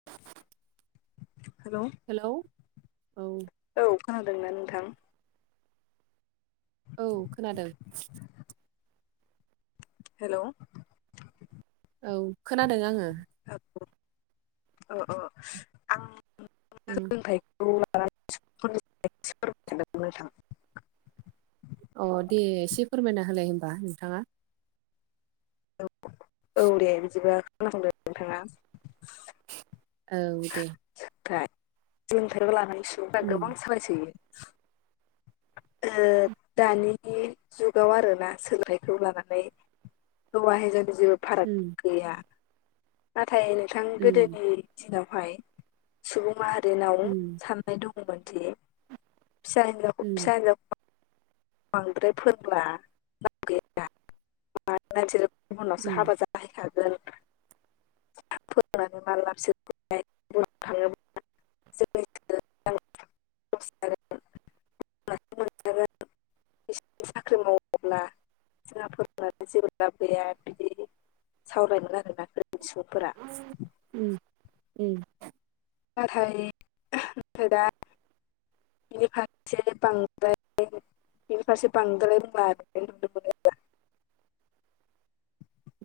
[unintelligible] हेल' hello औ। औ खोनादोंना नोंथां? औ खोनादों। हेल' औ खोनादों आंङो। अ अ आंनि [unintelligible] उम [unintelligible] लानानै अ दे एसे फोरमायना होलाय होनबा नोंथांङा? औ औ दे बिदिबा खालामदो नोंथांङा। औ दे। सोबनाय जुन थारिख आव लानानै सुबुंफ्रा गोबां उम सालायसोयो। ओ दानि जुगाव आरोना सोलथाइखौ लानानै। हौवा हिनजावनि जेबो फाराग उम गैया नाथाय नोंथां उम गोदोनि दिनावहाय सुबुं माहारिनाव उम साननाय दंङमोनदि फिसा हिनजाव उम। [unintelligible] उनावसो उम हाबा जाहैखागोन। फोरोंनानै मा लाबसो बिसोर बुंनो थांङोब्ला [unintelligible] माखौ मोनजागोन साख्रि मावोब्ला [unintelligible] जोंहा फोरोंनानै जेबो लाब गैया बिदि सावरायमोन आरोना फोरोंनि सुबुंफोरा। उम उम। नाथाय ओ दा बेनि फारसे बांद्राय [unintelligible] बिनि फारसे बांद्राय बुंबा [unintelligible]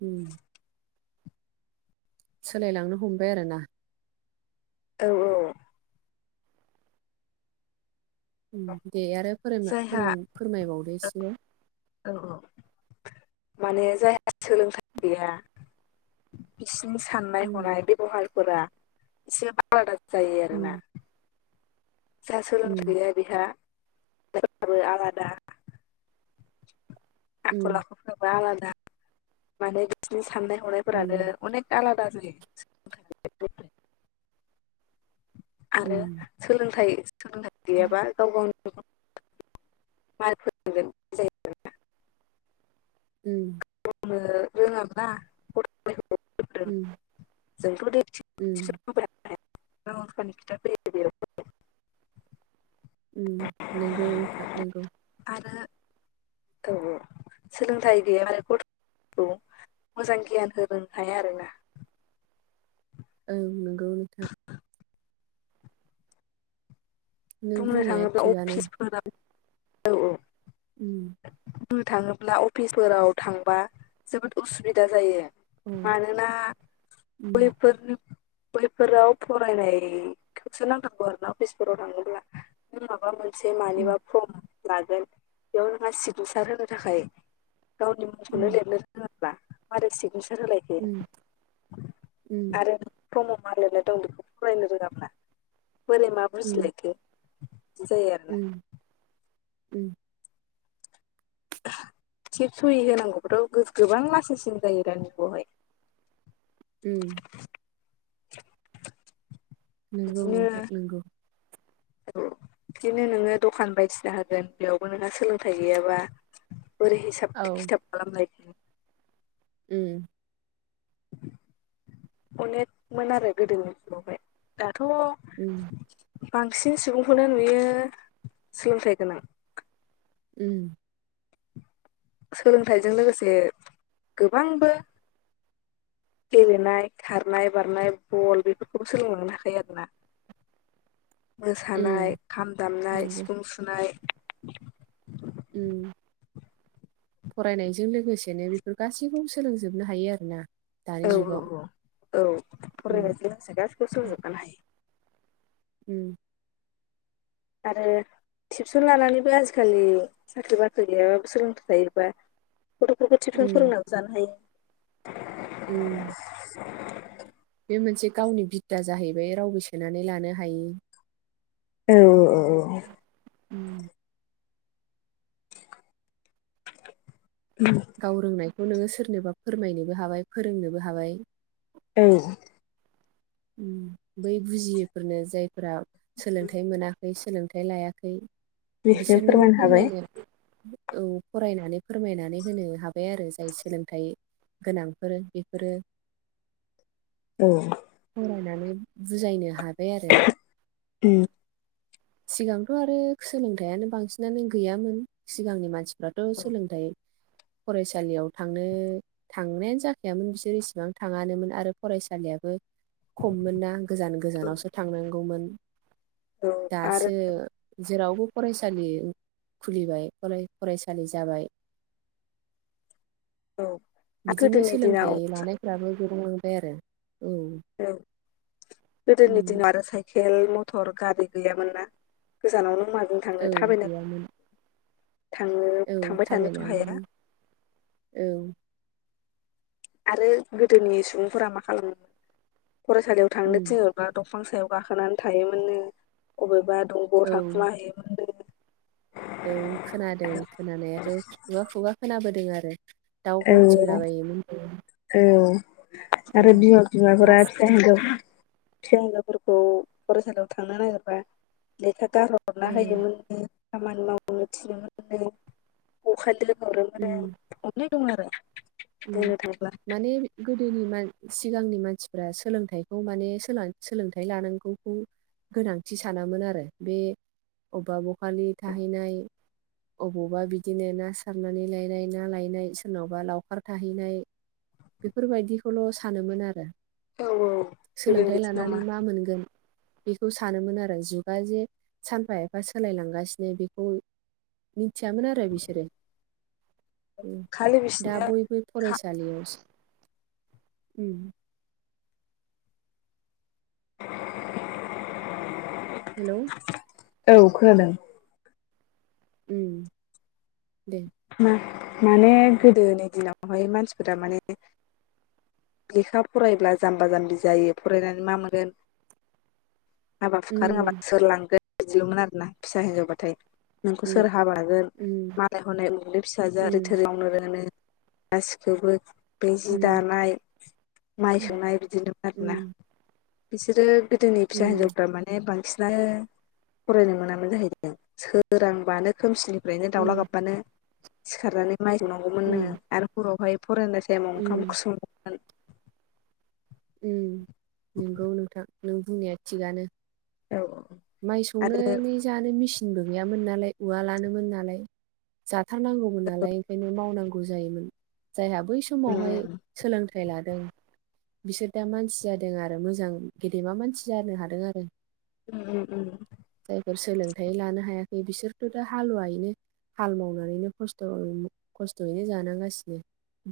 उम सोलायलांनो हमबाय आरो ना। औ औ ‌। दे आरो फोर जायहा फोरों फोरमायबावदो एसे। औ औ माने जायहा सोलोंथाइ गैया बिसिनि साननाय उम हनाय बेबहारफोरा एसे आलादा जायो आरोना। उम उम [unintelligible] बिहा [unintelligible] आलादा आखल उम आखु जेनबा आलादा माने बिसोरनि साननाय हनायफोरानो उम अनेक आलादा जायो [unintelligible] आरो उम सोलोंथ-सोलोंथाइ गैयाबा गाव गावनि [unintelligible] माइ फोरोंगोन जायखौ उम। बुंनो रोङा बा [unintelligible] उम जोंथ' उम [unintelligible] [unintelligible] बे उम नंगौ नोंथां नंगौ। आरो औ औ। सोलोंथाइ गैया आरो गथ मोजां गियान होनो हाया आरो ना। ओं नंगौ नोंथां। [inaudible] नों बुंनो बुंनाया थाङोब्ला थिगानो अफिसफोराव औ औ। उम। बुंनो थाङोब्ला अफिसफोराव थांबा जोबोद उसुबिदा जायो। अ मानोना उम बैफोरनि बैफोराव फरायनायखौसो नांथारगौ आरोना अफिसफोराव थाङोब्ला। नों माबा मोनसे उम मानिबा फर्म लागोन बेयाव नोंहा सिग्नेसार होनो थाखाय गावनि मुंखौनो उम लिरनो रों ङाबा मारै सिगनेसार होलायखो उम उम आरो फर्मआव मा लिरनाय दं बेखौ फरायनो रोङाब्ला बोरै मा उम बुजिलायखो? जायो आर उम उम। थिब सहि होनांगौब्लाथ' गोबां लासिं सिन जायो दानि जुगावहाय। उम। नंगौ बिदिनो नोंथां नंगौ औ। बिदिनो नोङो दखान बायदिसिना होगोन बेयावबो नोंहा सोलोंथाइ गैयाबा बोरै हिसाब औ हिसाब खिथाब खालामलायखो। उम। अनेक मोन आरो गोदोनि समावहाय दाथ' उम। बांसिन सुबुंखौनो नुयो सोलोंथाइ गोनां। उम। सोलोंथाइजों लोगोसे गोबांबो गेलेनाय, खारनाय, बारनाय, बल, बेफोरखौबो सोलोंलांनो हाखायो आरोना ‌। उम मोसानाय खाम दामनाय नंगौ सिफुं सुनाय उम। फरायनायजों लोगोसेनो बेफोर गासैखौबो सोलोंजोबनो हायो आरो ना। औ औ औ औ उम फरायनायजों लोगोसे गासिखौबो सोलोंजोब खानो हायो। उम। आरो टिबसन लानानैबो आजिखालि साख्रि बाख्रि गैयाबाबो सोलोंथाइ थायोबा गथ'फोरखौ थिबसन उम फोरोंनानैबो जानो हायो। उम। बे मोनसे गावनि बिद्दा जाहैबाय रावबो सेनानै लानो हायि। औ औ औ। उम। उम। गाव रोंनायखौ नोङो सोरनोबा फोरमायनोबो हाबाय फोरोंनोबो हाबाय। औ। उम बै बुजियै फोरनो जायफोरा सोलोंथाइ मोनाखै सोलोंथाइ लायाखै बेखौनो बिसोरनोबो हाबाय फोरमायनो औ फरायनानै फोरमायनानै होनो हाबाय आरो जाय सोलोंथाइ गोनांफोर बेफोरो औ फरायनानै बुजायनो हाबाय आरो। उम सिगांथ' आरो सोलोंथाइयानो बांसिनानो गैयामोन सिगांनि मानसि फ्राथ' सोलोंथाइ फरायसालियाव थांनो थांनायानो जाखायामोन बिसोर एसेबां थाङानोमोन आरो फरायसालियाबो खममोन ना गोजान गोजानावसो थांनांगौमोन औ आरो दासो जेरावबो फरायसालि खुलिबाय फराय फरायसालि जाबाय। औ बिदिनो गोदोनि दिनाव सोलोंथाइ औ लानायफ्राबो गोबां लांबाय आरो औ। औ गोदोनि उम दिनाव आरो साय खेल मथर गारि गैयामोन ना गोजानाव नों माजों थांनो औ थाबायना गैयामोन। थांनो औ थांबाय थानोथ' हाया थाबायनानै औ। आरो गोदोनि सुबुंफोरा मा खालामो मोन फरायसालियाव थांनो उम थिन' रबा दंफां सायाव गाखोनानै थायोमोननो अबेबा औ दंग'आव थाखुमा हैैयोमोननो। औ खोनादों खोनानायाथ' खुगा खुगा खोनाबोदों आरो। दाउ गावथिंला औ बायोमोन नो। औ आरो बिमा बिमाफोरा दासो फिसा हिन्जाव फिसा हिजावफोरखौ फरायसालियाव थांनो नागिरबा लेखा गारहो हरना ओ होयोमोन। उम खामानि माव नो थिनो मोन बखालि दोनहरो उम मोननो। अनेक दंमोन आरो। उम थाङोब्ला माने गोदोनि मान सिगांनि मानसिफ्रा सोलोंथाइखौ माने सोलां-सोलोंथाइ लानांगौखौ गोनांथि सानामोन आरो। बे अबेबा बखालि थाहैनाय अबावबा बिदिनो ना सारनानै लायनाय ना लायनाय सोरनावबा लावखार थाहैनाय। बेफोरबायदिखौल' सानोमोन आरो। औ औ गोदोनि सोलोंथाइ दिनाव लानानै मा मोनगोन बेखौ सानोमोन आरो जुगा जे सानफा एफा सोलाय लांगासिनो बेखौ मिथियामोन आरो बिसोरो। उम खालि दा बिसिनो बयबो फरायसालियावसो [inaudible] हेल'! [inaudible] औ खोनादों। उम दे। मा-माने गोदोनि दिनावहाय मानसिफोरा माने लेखा फरायब्ला जाम्बा जाम्बि जायो फरायनानै मा मोनगोन हाबा हुखा रोङाबा उम सोर लांगोन बिदिल'मोन आरोना फिसा हिनजावबाथाय। नोंखौ उम सोर हाबा लागोन उम मालाय हनै उमुगनि फिसाजोआ ओरै उम थोरै मावनो रोङोनो। गासिखौबो बे जि उम दानाय माइ उम सौनाय बिदिनोमोन आरोना। उम बिसोरो गोदोनि फिसा हिनजावफ्रा मान ने बांसिनानो फरायनो मोनामोन जाहैदों। सोरांबानो खोमसिनि फ्रायनो दाउला उम गाबबानो सिखारनानै माइ सौनांगौमोननो उम आरो हरावहाय फरायनाय टाइमआव ओखाम उम ओंख्रि सङोमोन। उम नंगौ नोंथां, नों बुंनाया थिगानो। औ औ। माइ आरो सौनोनानै जानो मेसिनबो गैयामोन नालाय उवा लानोमोन नालाय जाथारनांगौमोन नालाय ओंखायनो मावनांगौ जायोमोन। जायहा बै समावहाय उम सोलोंथाइ लादों बिसोर दा मानसि जादों आरो मोजां गेदेमा मानसि जानो हादों आरो। [unintelligible] जायफोर सोलोंथाइ लानो हायाखै बिसोरथ' दा हालुवायैनो। हाल मावनानैनो खस्थयै खस्थयैनो जानांगासिनो।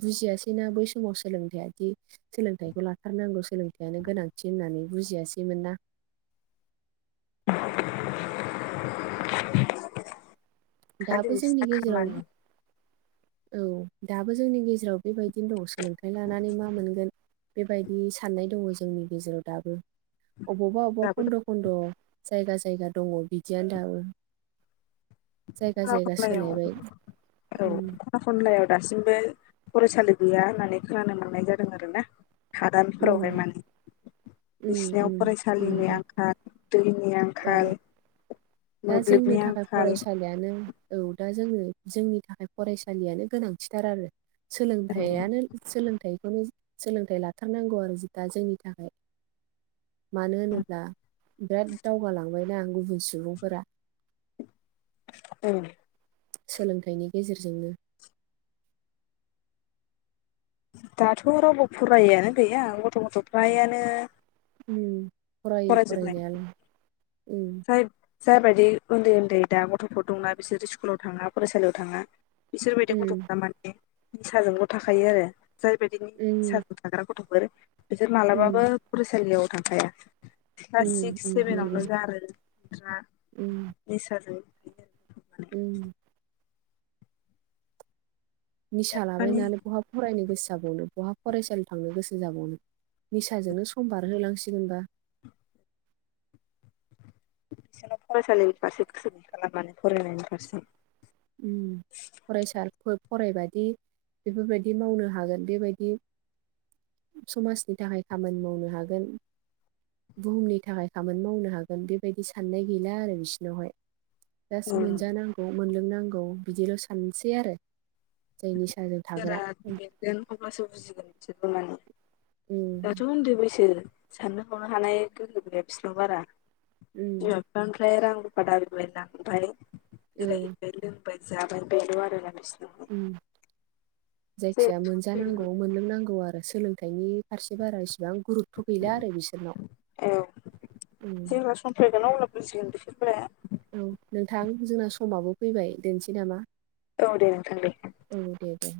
बुजियासैना बै समाव सोलोंथाय आदि। सोलोंथाइखौ लाथारनांगौ सोलोंथाइयानो गोनांथि होननानै बुजियासैमोन ना। [inaudible] खालि दाबो बिसिना जोंनि गेजेराव खामानि औ दाबो जोंनि गेजेराव बे बायदिनो दं सोलोंथाइ लानानै मा मोनगोन। बेबायदि साननाय दङ जोंनि गेजेराव दाबो अबावबा अबावबा दाबो खन्द खन्द जायगा जायगा दङ बिदियानो दाबो। जायगा खना जायगा खनलायाव सोलायबाय औ उम। खना खनलायाव दासिमबो फरायसालि गैया होननानै खोनानो मोननाय जादों आरो ना। हादानफोराव हाय उम माने उम बिसिनायाव उम फरायसालिनि नंगौ आंखाल दैनि आंख औ दा जोंनो थाखाय आंखाल फरायसालियानो। औ दा जोङो जोंनि थाखाय फरायसालियानो गोनांथि थार आरो औ सोलोंथाइयानो। सोलोंथाइखौनो सोलोंथाइ लाथारनांगौ आरो दा जोंनि थाखाय। मानो होनोब्ला बिराद दावगालांबायना गुबुन सुबुंफोरा। उम सोलोंथाइनि गेजेरजोंनो। दाथ रावबो फरायैयानो गैया गथ' गथ' फ्रायानो। उम फरायो फरायनायालाय उम। ओनफाय जाय बायदि उन्दै उन्दै दा ग'थफोर दंना बिसोरो स्कुलाव थाङा फरायसालियाव थाङा। बिसोर बायदि उम ग'थफोरा माने निसाजोंल' थाखायो आरो जाय बायदि उम निसा थाग्रा ग'थफोर बिसोर उम मालाबाबो फरायसालियाव थांखाया। क्लास उम सिक्स उम सेभेनावनो नंगौ गारो उम [unintelligible] निसाजों। थायो आरो माने उम निसा लाबाय माने नालाय बहा फरायनो गोसो जाबावनो बहा फरायसालियाव थांनो गोसो जाबावनो। निसाजोंनो सम बारहोलांसिगोनबा। बिसोरनाव फरायसालिनि फारसे गोसो गैखाला माने फरायनायनि फारसे। उम फरायसाफोर फरायबादि बेफोर बायदि मावनो हागोन बेबायदि। समाजनि थाखाय खामानि मावनो हागोन। बुहुमनि थाखाय खामानि मावनो हागोन बेबायदि साननाय गैला आरो बिसिनाव हाय। जास्ट मोनजानांगौ मोनलोंनांगौ बिदिल सानसै आरो जाय निसाजों जेरा थाग्रा। देरगोन अब्लासो बुजिगोन बिसोरबो माने। उम, दाथ' उन्दै बैसो साननो हनो हानाय गोहो गैया बिसिनाव बारा बिमा बि बांद्राय रां रुफा दाबिबाय ओमफ्राय औ बेरायहैबाय लों जाबाय बेल आरो ना नोंसिनाव। उम जायखि जाया सम फैगोन मोनजानांगौ। मोनलोंनांगौ आरो सोलोंथाइनि फारसे बारा इसेबां गुरु थ गैला आरो बिसोरनाव औ उम जेब्ला सम फैगोनाव अबोला बुजिगोन बिसोरखौवलाय, औ नोंथां जोंना समाबो फैबाय दोननोसै नामा? औ दे नोंथां दे। औ दे दे।